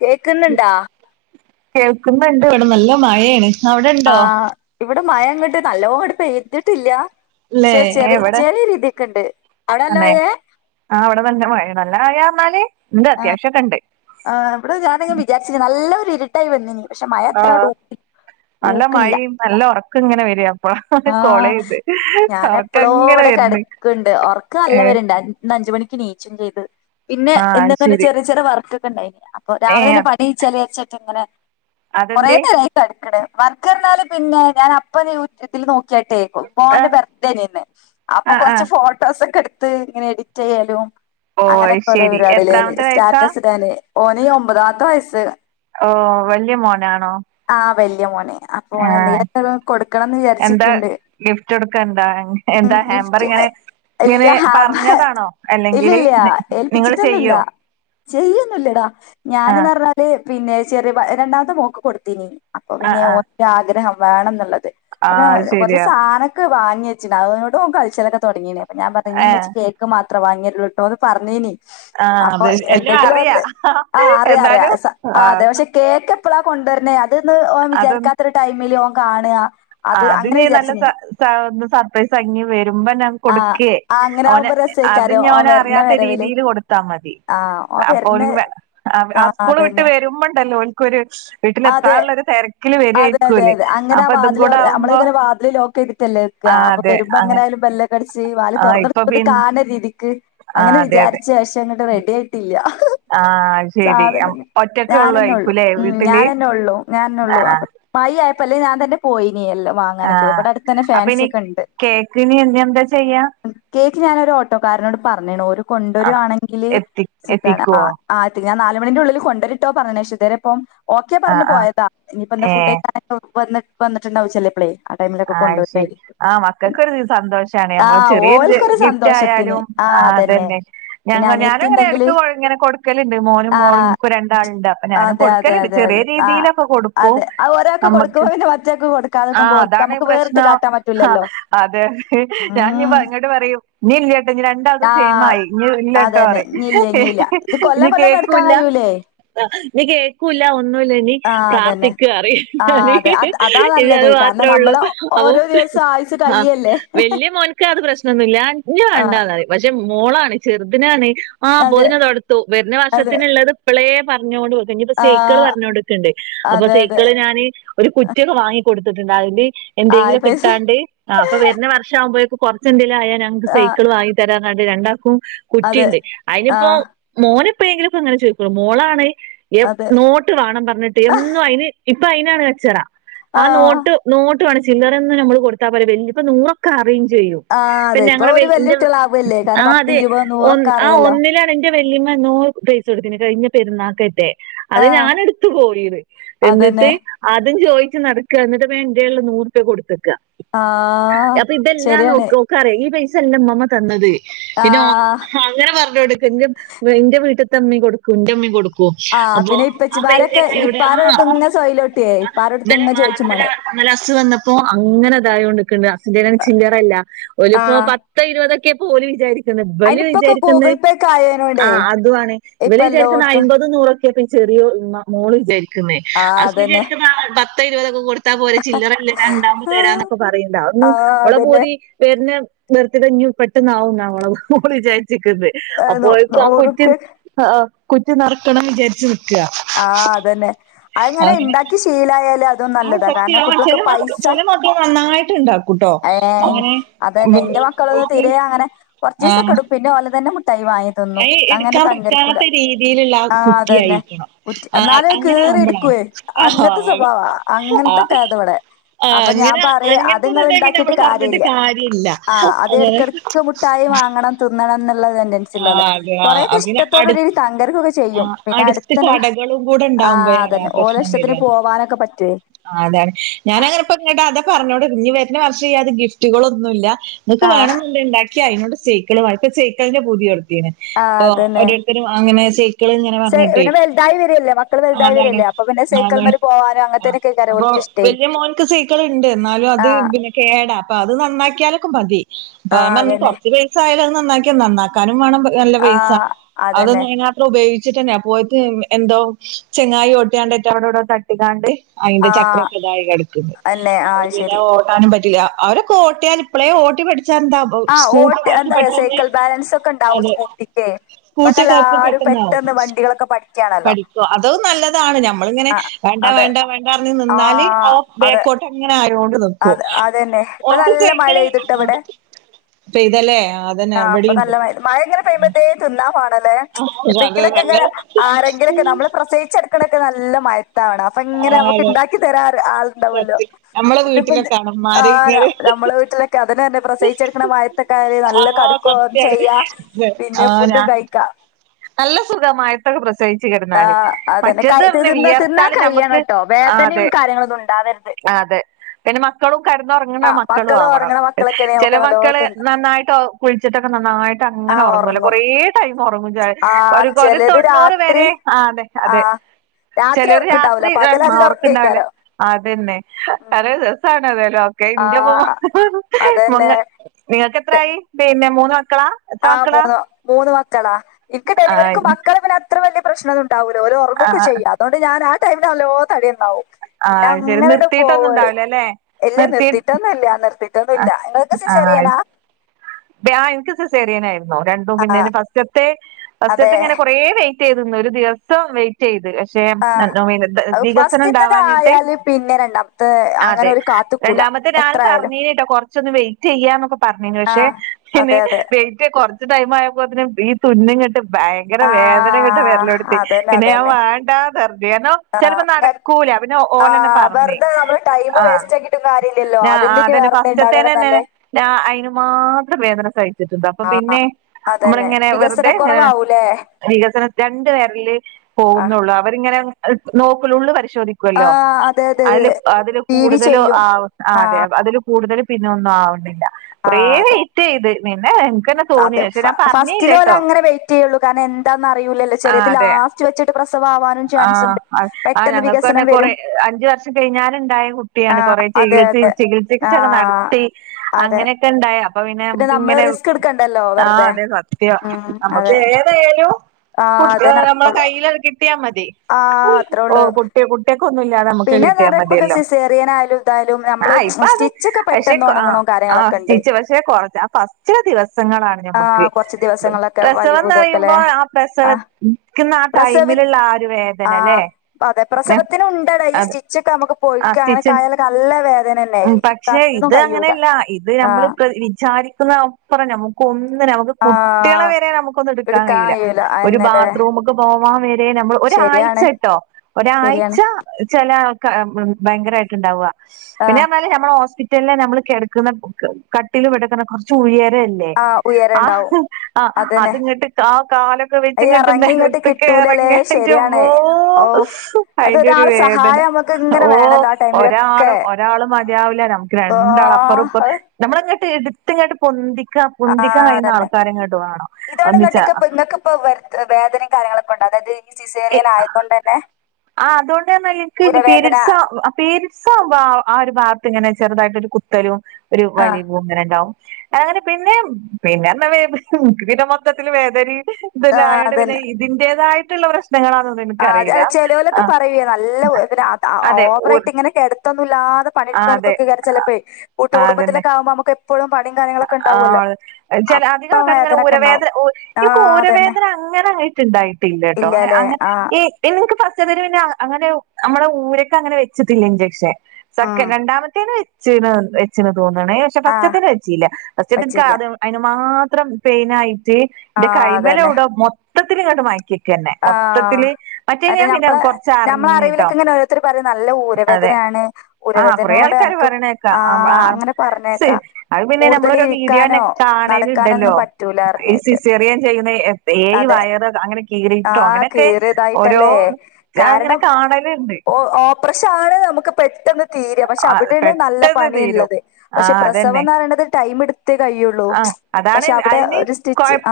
കേക്ക്‌ന്ന്ണ്ടാ കേൾക്ക്‌ന്ന്ണ്ട് ഇവിടെ നല്ല മഴയാണ് അവിടെണ്ടോ ആഹ് ഇവിടെ മയ അങ്ങട്ട് നല്ലോണട് പെയ്ത്ട്ടില്ലാ ല്ലേ ശ്ശെ ഏ ചെറി ഇവിടെ ചെറിയ രീതിക്ക്‌ണ്ട് അവിടെ നല്ല മയയാ ആഹ് ഇവിടെ നല്ല മഴയാണ് നല്ല മഴയാന്നാല് ഇണ്ട് അത്യാവശ്യൊക്ക്‌ണ്ട് ആഹ് ഇവ്ടെ ഞാനങ്ങ് വിചാരിച്ചത് നല്ലൊരു ഇര്ട്ടായി വന്നീനി പക്ഷെ മയത്രങ്ങട് ആഹ് നല്ല മയിം നല്ല ഒർക്ക്ങ്ങനെ വരാപ്പൊ കോളേയ്ത് എപ്പളോവടെ കെട്ക്ക്ണ്ട് ഒർക്ക് ഏ നല്ലംവര്ണ്ട്. ന്ന് അഞ്ച് മണിക്ക് നീച്ചും ചെയ്ത് പിന്നെ ആഹ് അത് ഇന്നങ്ങനെ ശരി ചെറ്യ ചെറ്യവർക്കൊക്കെ ണ്ടായ് അപ്പൊ ഏ രാവിലെന്നെ പ അത് ചെറര്ച്ച്ട്ടങ്ങനെ അതെന്തേ കൊറേനേരായ് കെട്ക്ക്ണ് വർക്ക്ർഞ്ഞാല് പിന്നെ ഞാൻ അപ്പന യൂ ടൂതില് നോക്കിയാട്ട്. മോന്റെ ആഹ് ബർത്ഡേര്ന്നിന്ന് അപ്പൊ ആഹ് കൊർച്ച് ആഹ് ഫോട്ടോസൊക്കെ എട്ത്ത് ങ്ങനെ എഡിറ്റ് ചെയ്യലും ഓ അത് അങ്ങനെക്കോരോ ശരി പരിപാടിലേന് എത്രാമത്തെ വയസാ സ്റ്റാറ്റസ് ഇടാന ഓന് ഒമ്പതാമത്തെ വയസ്സ് ഓഹ വല്യ മോനാണോ ആഹ് വല്യ മോന് അപ് ഓന് ആഹ് എന്തെങ്കിലൊക്കൊന്ന് കൊടുക്കണംന്ന് എന്താ വിചാരിച്ച്ക്ക്ണ്ട് ഗിഫ്റ്റ് കൊടുക്കണ്ടാ ഉം എന്താ ഹാമ്പർ ഗിഫ്റ്റ് ഇങ്ങനെ ഇങ്ങനെ ഇല്ല്യ ഹാമ് പറഞ്ഞതാണോ അല്ലെങ്കില് ഇല്ലല്ല്യ നിങ്ങള് ഏൽപ്പിച്ചിട്ടൊന്നുല്ല ചെയ്യോ ചെയ്യന്നില്ലെടാ ആഹ് ഞാനന്നർഞ്ഞാല് പിന്നെ ചെറിയ പ രണ്ടാമത്തെ മോക്ക് കൊടുത്തീനി അപ്പൊ ആഹ് പിന്നെ ആഹ് ഓൻ്റെ ആഗ്രഹം വേണംന്ന്ള്ളത് ആഹ് അപ്പൊഞാം അത് കൊർച് ശരിയാ സാനം ക്കെ വാങ്ങി വെച്ച്ണ് അതോണ്ടോന് കളിച്ചലൊക്കെ തൊട്ങ്ങീണ് അപ്പൊ ഞാം പറഞ്ഞ് ഞിമ്മച്ചി ഏഹ് കേ ക്ക് മാത്രം വാങ്ങരൊളളൂട്ടോന്ന് പർഞ്ഞീന് ആഹ് അതെഎല്ലാം അറിയാം ആഹ് അറിയാ അറിയാ എന്നാലും ആ ആഹ് അതെ പക്ഷെ കേക്ക് എപ്പളാ കൊണ്ടൊര്ണ് അതൊന്ന് ഓൻ വിചാരിക്കാത്തൊരു ടൈമില് ഓൻ കാണ ആഹ് അത് ഞിനല്ല സ സർപ്രൈസ് അഞി വെരുമ്പോ ഞാൻ ആഹ് കൊടുക്കേ ആഹ് അങ്ങനെ ഓന് ആവുമ്പോ അത് രസേക്കാരം ഓൻ വരണ ഞിഓനറിയാത്ത വരവില് രീതീല് കൊട്ത്താ മതി ആഹ് ഓൻ വരണ അപ്പൊന്ക് ആഹ് സ്കൂള് വിട്ട് വരുമ്പോണ്ടല്ലോ ഓര്ക്കൊരു അതെ വീട്ടിലെത്താനുള്ളൊരു തെര ക്ക്ല് വെരു ആയ്രിക്കുല്ലേ അപ്പൊ ഇതും കൂടെ ഇഹ് അമ്മള് ആവുമ്പോ ഇങ്ങനെ വാതില് ലോക്കീത്ട്ടല്ലേ ആ വെക്കാ അപ്പൊ അതെ തെരുമ്പോ അങ്ങ എങ്ങനായലും ബെല്ലൊക്ക അടിച്ച് വാല് ആ ഇപ്പൊ പി തൊറന്നൊടുത്തിട്ട് കാ ന്ന രീതിക്ക് ആ അങ്ങനെ അതെ അതെ വിചാരിച്ച് പഷെ ങ്ങ്ട്ട് റെഡി ആയിട്ടില്ല ആ ശരി സാധനങ്ങ ഒറ്റക്കെ ഞാനെന്നെ ഒള്ളു ഉള്ളായിരിക്കൂല്ലേ ഉം വീട്ടില് ഞാനെന്നെ ഒള്ളു ഞാനന്നെ ആ ഒള്ളു അപ്പ മയിയായപ്പ അല്ലേ ഞാൻ തന്നെ പോയി നെ എല്ലാം ആ വാങ്ങാനൊക്കെ ഇബടെ അടുത്തന്നെ അപ്പൊ ഫാൻസി ഇനി ഒക്ക ഇണ്ട് കേക്കിന് ഇനി എന്താ ചെയ്യാ കേക്ക് ഞാനൊരു ഓട്ടോകാരനോട് പറഞ്ഞേണു ഓര് ആ, കൊണ്ടൊരു ആണെങ്കില് എത്തി സുഖാണ് എത്തിക്കുവോ ആഹ് ആഹ് ത്തി ഞാൻ നാല് മണീന്റെ ഉള്ളില് കൊണ്ടരിട്ടോ പറഞ്ഞണേ ഷെ ദേരെപ്പം ഓക്കെ ആ പറഞ്ഞു ആ പോയതാ ഞ്ഞിപ്പോ എന്താ ഏ ഫുഡ് കയിക്കാൻ വന്ന് വന്ന്ട്ട്ണ്ടാവും ചെലേപ്പളേ ആഹ് അയ്ശരി ആഹ് മക്കൾക്കൊരു സന്തോഷാണെ നമ്മൾ ആഹ് ചെറിയൊരുത് ഓൽക്കൊരു ഗിഫ്റ്റ് സന്തോഷത്തിന് ആയാലും ആഹ് അതന്നെ പിന്നെ ഞങ്ങ അനിയത്തി ഞാനുങ്ങനെ എട ഇണ്ടെങ്കില് ക്കു ഇങ്ങനെ കൊടുക്കല്ണ്ട് മോനും മോളും ആഹ് ന്ക്ക് രണ്ടാള്ണ്ട് അപ്പ ഞാനും അതെ അതെ കൊടുക്കലണ്ട് അതെ ചെറിയ അതെ ആഹ് രീതിലൊക്ക കൊടു അതെ ആ ഒരാൾക്ക് കൊടുക്കുമ്പോ പിന്നെ മറ്റേ ആക്ക് കൊടുക്കാതെ പ്പ ഓർക്ക് നി പ്രശ്നാ ഹാ അതെ ഞാൻ ഉം ഞ്ഞിങ്ങട് പറയും ഞ്ഞി ഇല്ല്യാ ഞ്ഞി രണ്ടാൾക്കും ആഹ് സെയിമായി ഞ്ഞി ഇല്ലട്ടോ അതന്നെ പറയും ഇഞ്ഞില്ല ഇഞ്ഞില്ല ഇത് കൊല്ലം ഇഞ്ഞി കൊല്ലം എടുക്കാൻ കേക്കുല്ല കഴിയൂലേ ആഹ് ഞ്ഞി കേക്കുല്ല ഒന്നുല്ല ഇഞ്ഞി ആഹ് അതന്നെ പ്രാർത്ഥിക്ക പറയും ആഹ് ഞാന് അതെ അത് അതാ ഇഞ്ഞി നല്ലത് അത് കാരണം മാത്രേ ഉള്ളൂ നമ്മള് അപ്പൊ ഓരോ ദിവസം ആയുസ് ആഹ് കഴിയല്ലേ വല്ല്യേ മോനക്ക് അത് പ്രശ്നൊന്നുല്ല ഞ്ഞി ആഹ് വേണ്ടനറയും പക്ഷെ മ് മോളാണ് ചെറുതിനാണ് ആഹ് അതെ പോതിഞതെടുത്തു വരുന്ന അതെ വർഷത്തിന്ള്ളത് ഇപ്പളേ പറഞ്ഞു കൊണ്ട് പിന്നി പ്പൊ സൈക്കിള് ആഹ് പറഞ്ഞോട്ക്ക്ണ്ട് അപ്പൊ അതെ അതെ സൈക്കിള് ഞാന് ഒരു കുറ്റി ഒക്ക വാങ്ങി കൊടുത്ത്ട്ടുണ്ട് അതില് ആഹ് പൈസ എന്തെങ്കിലൊക്കട്ടാണ്ട് ആഹ് അപ്പൊ വരുന്ന വർഷാവുമ്പോഴേക്കും കൊറ ച്ച് എന്തേലും ഞാൻ ഇങ്ങക്ക് ആഹ് സൈക്കിള് വാങ്ങി തരാറഞാണ്ട് രണ്ടാക്കും അതെ കുറ്റിണ്ട് അയ്ഞ്ഞിപ്പോ ആഹ് മോന് എപ്പേഴേങ്കിലൊക്കങ്ങനെ ചോയ്ക്കൊള്ളു മോളാണ് എപ് അതെ നോ ട്ട് വാണം പറഞ്ഞിട്ട് എന്നും അയ്ന് ഇപ്പ അയ്നാണ് കച്ചറ ആ ആഹ് നോട്ട് നോ ട്ട് വാണം ചില്ലറെന്നും നമ്മള് കൊട്ത്താ പോര വലിത് നൂറൊക്ക അറയും ചെയ്യും ആഹ് അതെ പിന്നെ ഇപ്പൊ ഞങ്ങളെ ഒരു വെയ് വല്യ ന്റെ കുട്ടികളാവല്ലേ കാരണം ആഹ് പത്ത് അതെ ഇരുപത് ഒൻ നൂറൊക്കെ ആഹ് അറിയല്ലോ ഒന്നില എന്റെ വല്യുമ്മ എന്നോ പൈസ കൊടുത്തിന് കഴിഞ്ഞ പെരുന്നാക്കോറ്റേ അത് ആഹ് ഞാന് എടുത്ത് പോയിന്ന് അതന്നെ എന്നിട്ട് അതും ചോയ്ച്ച് നടക്ക ന്നിട്ട് പ ന്റേല് നൂറ്പ്യ കൊട്ത്ത്‌ക്ക ആഹ് അപ്പ ഇതെല്ലാം ശരിയാണ് നോക്കോ ക്കറിയാ ഈ പൈസല്ല മ്മമ്മ തന്നത് പിന്നെ ഓ ആഹ് ആ ങ്ങനെ പറഞ്ഞോട്ക്കന്നെ ന്റെ വീട്ടത്തെ ഉമ്മേം കൊടുക്കും എന്റെമ്മേം കൊടു ക്കും ആഹ് അപ്പൊ പിന്നെ ആ ഇപ്പച്ചിമാരൊക്കെ പൈസക്കെ എവിടെ ആഹ് ഇപ്പാരടുത്ത് ഇങ്ങ സൊയിലോട്ടിയേ ഇപ്പാരടുത്ത് ഇന്നലെ ഇങ്ങ മാ ചോദിച്ചും ഇന്നലെ മാണേ ഇന്നലെ അസ് വന്നപ്പോ അങ്ങനെ ഇതായോണ്ട്ക്ക്ണ്ട് അസിന്റെലാണെ ചില്ലറല്ല ഒലിപ്പോ ആഹ് പ ത്തോ ഇരുവതോക്കെ പോല് വിചാരി ക്കുന്നെ ഇബല് അയിനിപ്പൊക്കെ വിചാരിക്കുന്നത് ഗൂഗിൾ പേ ഒക്കെ ആയേനോണ്ടേ ആഹ് അതു ആണ് ഇപ്പ ഇബല് വിചാരിക്കുന്ന എല്ലോടത്തും അയ്മ്പത് നൂറൊ ക്കെ പിൻ ചെറിയോ ഉമ്മ മോള് വിചാരിക്കുന്നേ ആഹ് അസ്സ്‌ അതന്നെ വിചാരിക്കുന്ന പത്തോ ഇരുവതൊക്കെ കൊട് ത്താ പോരെ ചില്ലറല്ല ഞാൻ ഇണ്ടാവ്മ്പ തരാന്നൊക്കെ പറയ്ണ്ട് അതൊന്നും ആഹ് ഓളെ അതന്നെ പൂതി പേര്ന് ബർത്ത്ഡേ ഞ്ഞും പെട്ടെന്ന് ആവും ന്നാ ഓളെ ഓള് വിചാരിച്ച്ക്ക്ണ്ട് അപ്പൊ ഓൽക്ക് ആ കുറ്റി നൂറുപ്യ ആഹ് കുറ്റി നറക്കണം വിചാരിച്ചു ആഹ് അതന്നെ അത്ങ്ങനെ അങ്ങനെ ഇണ്ടാക്കി ശീലായാലും അ തും ആ നല്ലതാ കാരണം സത്യം ആ കുട്ട്യോൾക്ക് ചെല മക്ക പൈസ ചെല മക്കള് നന്നായിട്ട് ഇണ്ടാക്കൂട്ടോ ഏഹ് അങ്ങനെ അതന്നെ ഇന്റെ മക്കളൊന്നു ഓൽക്ക് തിരെയങ്ങനെ ആഹ് കുറച്ചീസൊക്കെടും പിന്നെ ഓല് തന്നെ മുട്ടായി വാങ്ങി തിന്നും അത് അങ്ങനെ എടുക്കാൻ തങ്കരിക്കൂല പറ്റാത്ത രീതിയിലുള്ള ആ ആഹ് അതന്നെ കുറ്റിയായിരിക്കണം കുറ്റി ആ എന്നാലു അത് അങ്ങനെ കീറി ആവുമ്പോഴാണ് എടുക്കുവേ ആ അങ്ങൻത്തെ സ്വഭാവാ ആ അങ്ങൻത്തെക്കെ ആ ദാ വ്ടെ അപ്പ ഞാൻ അങ്ങനെ പറയും അത് ങ്ങള് അങ്ങനത്തതുണ്ടെങ്കിൽ പിന്നെ ഇണ്ടാക്കിട്ട് നമ്മൾ പറഞ്ഞിട്ട് കാര്യല്ല കാര്യമില്ല ആഹ് അത് അങ്ങനെ എടക്കെടക്ക് മുട്ടായി വാ ങ്ങണം തിന്നണം ന്ന്ള്ള ടെൻഡൻസി ആ ഇള്ളോലാ അത് ആ കൊറെക്ക ആ പിന്നെ അടു ഇഷ്ടത്തോടൂടി തങ്കരിക്കൊക്കെ ആ ചെയ്യും പിന്നെ അട് അടുത്ത് കടകളും കൂടെ ഇണ്ടാവുമ്പഴാണേ ആ പ്രശ്നം ഇഷ്ടത്തിന് വരാ അതാണ് പോവാനൊക്കെ പറ്റുവേ ആഹ് അതാണ് ഞാനങ്ങനെ പ്പങ്ങ്ട് അതെ പറഞ്ഞോണ്ട് ഇര് ഞ്ഞി വര്ന വർഷം ഈയാതി ഗിഫ്റ്റുകളൊന്നും ഇല്ല ങ്ങക്ക് ആഹ് വേണംന്ന്ണ്ട് ഇണ്ടാക്കിയാ അയ്നോണ്ട് സൈക്കിള് വാങ്ങിത്തരും പ്പ സൈക്കിളിന്റെ പൂതി തോട്ത്തീണ് ആഹ് ഇപ്പൊ ഒര് ബരും അങ്ങനെ സൈ ഛെ പിന്നെ വൽതായി വരല്ലേ മക്കള് ആ വൽതായി അതാണ് വരല്ലേ അപ്പൊ പിന്ന സൈക്കിൾമ്മല് പോവാനും അങ്ങൻതേനൊക്കെ അയ്ക്കാരം ഓൽക്ക് ഇഷ് വല്ല്യ മോൻക്ക് സൈക്കള്ണ്ട് എന്നാലും അത് ആഹ് പിന്നെ കേടാ അപ്പൊ അത് നന്നാക്കിയാലൊക്കെമതി അപ്പൊ ആഹ് [unintelligible] പറഞ്ഞു അതന്നെ കൊറച്ച് പൈസായാലും അത് നന്നാക്കിയാ നന്നാ ക്കാനും വാണം നല്ല പൈസ ആഹ് അതൊന്നും അതന്നെ അയ്നാ [unintelligible] ഉപയോഗിച്ച്ട്ടെന്നെ അപ്പോത്തിന് എന്തോ ചെങ്ങായി ഓട്ടീയാണ്ടേറ്റെ അവിടെവിടോ തട്ടിക്കാണ്ട് അയ്ന്റെ ആഹ് ചക്രൊക്കെതായി കെടക്ക്ണ്ട് തന്നെ അപ്പോ ആഹ് പിന്നെ ശരി അത്‌ ഓ ട്ടാനും പറ്റില്ല അവരൊക്കെ ഓട്ടിയാല് ഇപ്പളേ ഓട്ടി പഠിച്ചാന്താവും ആഹ് ഓട്ട്യാ എന്താറിയോ സൈക്കൾ ബ്യാലെൻസൊക്കെ ണ്ടാവും അതെ സ്കൂട്ടിക്ക് ഇപ്പൊക്കെ സ്കൂട്ടിയൊക്കെ അവർക്ക് എല്ലാരും പെട്ടെന്ന് വണ്ടികളൊക്കെ പഠിക്കാണല്ലോ അത് നല്ലതാണ് ഞമ്മളിങ്ങനെ വേണ്ട അതെ വേണ്ട വേണ്ടാ പർഞ്ഞ് നിന്നാല് ആഹ് [unintelligible] അതെ ബാക്കോ ട്ട്ങ്ങനെ ആയോണ്ട് നിക്കും അത് അതന്നെ ഇപ്പൊ ഓൻക്ക് നല്ല മഴ സൈക്കിള് പെയ്തിട്ട് ഇവിടെ പെയ്തല്ലേ അതന്നെ ഇവടിണ്ട് മഴങ്ങനെ പെയുമ്പഴത്തേ തിന്നാ വാണല്ലേ അതെ എന്തെങ്കിലൊക്കെ നല്ല ഇങ്ങനെ ആരെങ്കിലൊക്കെ നമ്മള് പ്രസവിച്ചെ ക്കണൊക്കെ നല്ല മയത്താവണം അപ്പൊ ഇങ്ങനെ ആ അതെ നമുക്ക്ണ്ടാക്കി തരാന് ആളുണ്ടാവൊല്ലോ സത്യം നമ്മളെ ഇത് പിന്നെ വീട്ടിലൊക്കെ ആണ് ഇമ്മാര് ആഹ് ഇങ്ങനെ നമ്മളെ വീട്ടിലൊക്കെ അതന്നെ പറഞ്ഞ് പ്രസയിച്ചെടുക്കണ മഴത്തക്കാര് ആ നല്ല കടക്കോ ചെയ്യാ സത്യാണ് പിന്നെ ആ ഞാ ഫുഡും കഴിക്കാ നല്ല സുഖാ മഴയത്തൊക്കെ പ്രസവിച്ചു കിടന്നാല് ആഹ് അതന്നെ കൈ മറ്റേത് പർഞാ തിന്ന തിന്നാൻ വിയർത്താല് നമ്മക്ക് കഴിയണം ട്ടോ വേദനയും കാര്യങ്ങളൊന്നും ഉണ്ടാവര്ത് ആതെ പിന്നെ മക്കളും ആ കെടന്നൊറങ്ങ്ണ മക്കളും മക്കള് ആവണം ഉറങ്ങണ മക്കളൊക്കെയാണെ ചില നമുക്ക് നല്ലോ മക്കള് തിന്ന നന്നായിട്ട് കുളിച്ചിട്ടൊക്കെ നന്നായിട്ട് ആ അങ്ങനെ ഉറങ്ങൂല്ലോ ഉറങ്ങും കൊറേ ടൈം ഉറങ്ങും ആ ഒരു ഒരു ചിലത് തൊണ്ണൂറ് രാത്രി വരെ ആഹ് അതെ ആ അതെ രാത്രി ചിലര് ഉറക്കണ്ടാവൂല രാത്രി പകലല്ല ആഹ് ഉറക്കുണ്ടാവൂല ഉറക്കേക്കാരം അതന്നെ ഉം ആ നല്ല അതന്നെ [unintelligible] നിങ്ങൾക്ക് എത്രായി പിന്നെ മൂന്ന് മക്കളാ എത്ര ആഹ് മക്കളാ മൂന്ന് മൂന്ന് മക്കളാ ഇക്ക് ആ ഡെലിവർക്ക് മക്കളെ പിന്നെ അത്ര വലിയ പ്രശ്നൊ ന്നും ഉണ്ടാവൂല ഓര് ആ ഓറങ്ങോക്കെ ചെയ്യും അതുകൊ ണ്ട് ഞാൻ ആഹ് ടൈമില് നല്ലോ തടിയുണ്ടാവും ആ, പിന്നെ ശരി അങ്ങനങ്ട് പോവ നിർത്തിയിട്ടൊന്നും ഉണ്ടാവില്ല അല്ലെ ഇല്ല നിർത്തി നിർത്തിയിട്ടൊന്നുല്ല നിർത്തിട്ടൊന്നുല്ല നിങ്ങൾക്ക് സിസേറിയനാ ആഹ് എനിക്ക് സസേറിയനായിരുന്നു രണ്ടും പിന്നെ ഫസ്റ്റത്തെ അതെ ഫസ്റ്റത്തെ ഇങ്ങനെ കൊറേ വെയ് റ്റെയ്തിരുന്നു ഒരു ദിവസം വെയ്റ്റ് റ്റെയ്ത് പക്ഷെ ആഹ് അത് വികസനം ഫസ്റ്റ്ത്തത് ഉണ്ടാവാഞ്ഞിട്ട് ആയാല് പിന്നെ രണ്ടാമത്തെ ആഹ് അങ്ങനെ അതെ ഓല് കാത്ത്ക്കൂല രണ്ടാമത്തെ ഞാൻ എത്ര ആയാലും പറഞ്ഞേനിട്ടോ കൊറച്ചൊന്ന് വെയിറ്റ് ചെയ്യാന്നൊക്കെ പറഞ്ഞേന് പക്ഷെ ആഹ് പിന്നെ അതെ അതെ വെയിറ്റ് കുറച്ച് ടൈം ആയപ്പോതിനും ഈ തുന്നിങ്ങട്ട് ബാ യങ്കര വേദന കട്ട് ആഹ് വിരലെടുത്തി അതന്നെ പിന്നെ ഞാൻ അതന്നെ വേണ്ടാന്ന് പറഞ്ഞ് ചെലപ്പോ ന്നെ നടക്കൂല പിന്നെ ഓലന്നെ ആഹ് പറഞ്ഞ് വെറുതെ നമ്മള് ടൈം ആഹ് വേസ്റ്റ് ആക്കിയിട്ടും കാര്യല്ലല്ലോ ഞാ അതിന് ഇനി അതന്നെ വെറുതെ ഇണ്ടാക്ണേക്കാൾ ഫസ്റ്റത്തേനെന്നെ നല്ലേ ഞ അയിന് മാത് ത്രം വേദന സഹിച്ചിട്ടുണ്ട് അപ്പൊ ആഹ് പിന്നെ നമ്മള് അതന്നെ ഇങ്ങനെ വികസന വെറുതെ ഇങ്ങനെ കുറവാവൂലേ വികസന രണ്ടു വിരല് ആഹ് പോകുന്നുള്ളൂ അവരിങ്ങനെ നോക്കുല്ലോ ഉള്ളൂ പരിശോധിക് ല്ലോ ആഹ് അതെ അതെ അതില് അതെ അതില് ടി വി കൂടുതൽ ചെയ്യും ആഹ് ആഹ് അതെ അതില് കൂടുതൽ പിന്നൊന്നും ആവുന്നില്ല കുറേ ആഹ് അതെ വെയിറ്റ് ചെയ്ത് പിന്നെ എനിക്കന്നെ തോന്നി അത് പക്ഷെ ഞാൻ ഫസ്റ്റില പോലെ പറഞ്ഞില്ലട്ടോ അങ്ങനെ വെയിറ്റ് ചെയ്യുള്ളൂ കാരണം എന്താന്ന് അറിയൂലല്ലോ ചെലത് ലാസ്റ്റ് റ്റ് വച്ചിട്ട് പ്രസവാവാൻ ആഹ് ആഹ് ഞങ്ങൾക്ക് പറഞ്ഞ വരും കൊറെ അഞ്ച് വർഷം കഴിഞ്ഞാല് ഇണ്ടായ കുട്ടിയാണ് ആഹ് കൊറേ അതെ ചികിത്സ അതെ ചികിത്സക്കെ ചെല ആഹ് നടത്തി അതെ അങ്ങനെയൊക്കെ ഇണ്ടായ അപ്പൊ പിന്നെ നമുക്ക് നമ്മള് ഇങ്ങനെ റിസ്ക് എടുക്കണ്ടല്ലോ ആഹ് വെറുതെ അതെ സത്യവ ഉം അതെ നമ്മുക്ക് ഏതായാലും കു ആഹ് അതന്നെ നമ്മളെ അത്രേള്ളൂ കയ്യിലത് കിട്ടിയാ മതി ആഹ് അത്രേ ഉള്ളൂ ഓഹ് കുട് ട്ടിയ കുട്ടികൾക്ക് ഒന്നുമില്ലാതെ നമുക്ക് പിന്നെന്ന് കിട്ടിയാൽ പറഞ്ഞ ഇപ്പൊക്കെ മതിയല്ലോ സിസേറിയൻ ആയാലും ഇതായാലും നമ്മള് ആഹ് ഇപ്പ അത് സ്റ്റിച്ചൊക്കെ പക്ഷെ പെട്ടെന്ന് ആഹ് ഉണങ്ങണും ആഹ് കാര്യങ്ങളൊക്കെ ഉണ്ട് സ്റ്റിച്ച് പക്ഷെ കുറച്ച് ആഹ് ഫസ്റ്റില ദിവസങ്ങളാണ് ഞമ്മുക്ക് ആഹ് കുറച്ച് ദിവസങ്ങളിലൊക്കെ വലിവ് പ്രസവന്ന് പറയുമ്പോ ഇതൊക്കെല്ലേ ആഹ് ആഹ് പ്രസവിക്കുന്ന ആഹ് ടൈം പ്രസവി ആഹ് അതെ പ്രസവത്തിനും ഈ അത് സ്റ്റിച്ച് ഒക്കെ നമുക്ക് ആ പൊളിക്കാണെ സ്റ്റിച്ച് കാലിലൊക്കെ നല്ല വേദ ഉം പക്ഷെ ഇത് അങ്ങനെയല്ല ഇത് നമ്മൾ ആഹ് വിചാരിക്കുന്നതാവും നമുക്ക് ഒന്ന് നമുക്ക് കുട്ടികളെ ആഹ് വരെ നമുക്കൊന്നും എടുക്കാൻ കഴിയില്ല കഴിയൂല ഒരു അയന്നെല്ലേ ബാത്റൂമിൽ ഒക്കെ പോവാൻ വരെ നമ്മൾ ഒരാഴ്ച ശരിയാണ് കേട്ടോ ശരിയാണ് ഒരാഴ്ച ചില ആൾക്ക് ഭയങ്കരമായിട്ട് ഉണ്ടാവുക പിന്നെ ആഹ് പറഞ്ഞാല് നമ്മൾ ഹോസ്പി ല് നമ്മൾ കിടക്കുന്ന കട്ടിലും കിടക്കുന്ന കുറച്ച് ഉയരല്ലെ ആഹ് ഉയരണ്ടാവും ആഹ് ആ അതന്നെ അത്ങ്ങോട്ട് ആ കാലൊക്കെ വെച്ച് അത് ഇങ്ങട്ട് എറങ്ങി നിലത്ത് കിട്ടൂലല്ലേ ശരിയാണ് ഇറങ്ങാന്ൻറ്റമ്മോ ഓഫ് അയിന്റെ ഒരു അതൊരാളെ വേദന സഹായം നമ്മക്ക് ഇങ്ങനെ ഓഹ് വേണല്ലോ ആ ടൈമിലൊക്കെ ഒരാളും ഒരാള് മതിയാവില്ല നമുക്ക് രണ്ടാള് അപ്പറവും ആഹ് ഇപ്പറവും അത് നമ്മള ഇങ്ങോട്ട് എടുത്ത് ഇങ്ങോട്ട് പൊന്തിക്കാം പൊന്തിക്കാൻ ആഹ് കഴിയുന്ന അതന്നെ ആൾക്കാരെങ്ങോട്ട് വേണം ഒന്നിച്ച ഇപ്പൊ വര് വേദനയും കാര്യങ്ങളൊക്കെ ഉണ്ട് അതായത് ഈ സിസേറിയൻ ആയത് കൊണ്ട് തന്നെ ആഹ് അത് കൊണ്ട് തന്നെ എനിക്ക് ഊരവേദന പീരീഡ്സ് പീരീഡ്സ് ആവുമ്പോ ആഹ് ഒരു ഭാഗത്ത് ഇങ്ങനെ ചെറുതായിട്ട് ഒരു കുത്തലും ഒരു ആഹ് വലിവും അങ്ങനെണ്ടാവും അങ്ങനെ പിന്നെ പിന്നെന്താേ പിന്നെ മൊത്തത്തില് വേദനയും ഇത് ആഹ് ആയത്കൊണ്ട് അതന്നെ പിന്നെ ഇതിന്റതായിട്ടുള്ള പ്രശ്നങ്ങളാണ് ആഹ് അത് ചെലോരൊക്കെ പറയേ നല്ല വേദന അതെ ഓവറായിട്ട് ഇങ്ങനെയൊക്കെ കിടത്തൊന്നുംല്ലാതെ ആഹ് അതെ പണിയെടുക്ക്ണോൽക്ക് ചിലപ്പേ കൂട്ടു ആഹ് അതന്നെ കുടുംബത്തിലൊക്കെയാവുമ്പോ നമുക്ക് എപ്പഴും പണിയും കാ- ആഹ് ചില അധികം ആൾക്കാർ വേദനൊക്കെ ഉണ്ടാവും ഇങ്ങനെഊരവേദന ആ അതന്നെ ഊരവേദന അങ്ങന അങ്ങട്ട ഇണ്ടായിട്ടില്ല ട്ടോ ഇല്ലാല്ലേ അങ്ങനെ ആ ഈ- പിന്നെ നിക്ക് ഫസ്റ്റ് പിന്നെ അങ്ങനെ നമ്മടെ ഊരൊക്കെ അങ്ങനെ വെച്ചിട്ടില്ല ഇൻചക്ഷൻ ഉം സെക്ക രണ്ടാമത്തേന് വെച്ചിന് വെച്ചിന് തോന്നണേ പക്ഷെ ആ ഫസ്റ്റത്തതിന് വെ- ഇല്ല പറ്റിയില്ല ഫസ്ററത്തതി അതിന് മാത്രം പെയിനായിട്ട് ആ ഇന്റെ അതന്നെ കൈമലവിടോ മൊ- മൊത്തത്തിൽ ഇങ്ങട്ട് മയക്കി ആ മൊത്തത്തിൽ മറ്റേ അത് ഞാൻ പിന്നെ നമ്മളെ കൊറച്ച് നമ്മളെ അറിഞ്ഞീനിട്ടോ അറിവിലൊക്കെ ഇങ്ങനെ ഓരോരുത്തർ പറയും നല്ല അതെ ഊരവേദനയാണ് ആഹ് കൊറേ ഊരവേദനയോട് ആൾക്കാര് എനിക്ക് പറയണേക്കാ ആ ആഹ ആഹാ അങ്ങനെ ശെരി പറഞ്ഞേക്കാം അത് പിന്നെ കൂടുതൽ നമ്മളൊരു ഇരിക്കാനോ വീഡിയോന്നെ കാണലുണ്ടല്ലോ നടക്കാനൊന്നും പറ്റൂല ഈ അറിഞ്ഞിട്ട് സിസേറിയൻ ചെയ്യുന്ന പേയി അതെ വയറ അങ്ങനെ കീറിയിട്ടോ ആഹ് അങ്ങനെയൊക്കെ ഓരോ കീറിയതായിട്ടല്ലേ അങ്ങനെ കാരണം കാണലുണ്ട് ഓ ഓപ്പറേഷൻ ആണ് നമുക്ക് പെട്ടെന്ന് തീരുക പക്ഷെ ആ അവിടെയാണ് നല്ല പെട്ടെന്ന് തീരും പണിയുള്ളത് പക്ഷെ ആഹ് പ്രസവംന്ന് പറയണത് ടൈം എടു- -ത്തേ കയ്യുള്ളൂ ആഹ അതാണ് അതിന്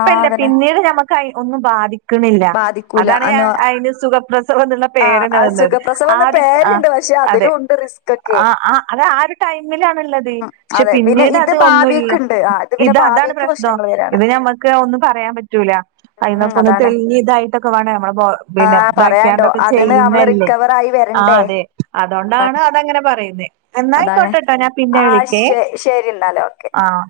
ആഹ് അതന്നെ പിന്നീട് നമ്മുക്ക് ഒന്നും ബാധിക്ക- -ണില്ല ബാധിക്കൂല അതാണ് അനോ അതിന് സുഖപ്രസവം എന്നുള്ള ആഹ് പേരെന്നെ അത് വന്നത് സുഖപ്രസവംന്ന് ആഹ ആഹ പേരുണ്ട് പക്ഷെ അതെ അതിലും ഉണ്ട് റിസ്ക് ഒക്കെ ആഹ ആഹ അത് ആ ഒരു ടൈമിലാണുള്ളത് ഉം, പക്ഷെ അതെ പിന്നെ പിന്നീട് അ- ഇത് അത ഒന്നുല്ല ഭാവിക്ക്ണ്ട് ആഹ് പിന്നെ ഇത് അതാണ് ഭാവിക്ക് പ്രശ്നം പ്രശ്നങ്ങൾ വരാണ് ഇത് ഉം ഞമ്മക്ക് ഒന്നും പറയാൻ പറ്റൂല ഉം, അതിനന്നൊക്കെ ഒന്ന് അതാണ് തെളഞ്ഞിയ ഇതായിട്ടൊക്കെ വേണ നമ്മള് പിന്നെ ആഹ് പറയാണ്ടോ വയ്ക്കാണ്ടൊക്കെ അതിന്ന് നമ്മള് ചെയ്യുന്നല്ലേ റിക്കവർ ആയി ആഹ വരണ്ടേ അതെ അതുകൊണ്ടാണ് അതങ്ങനെ പറയുന്നേ അതാണ് എന്നായിക്കോട്ടെട്ടോ ഞാൻ പിന്നെ ആഹ് വിളിക്കേ ശെ ശരി എന്നാൽ ഓക്കെ ആഹ്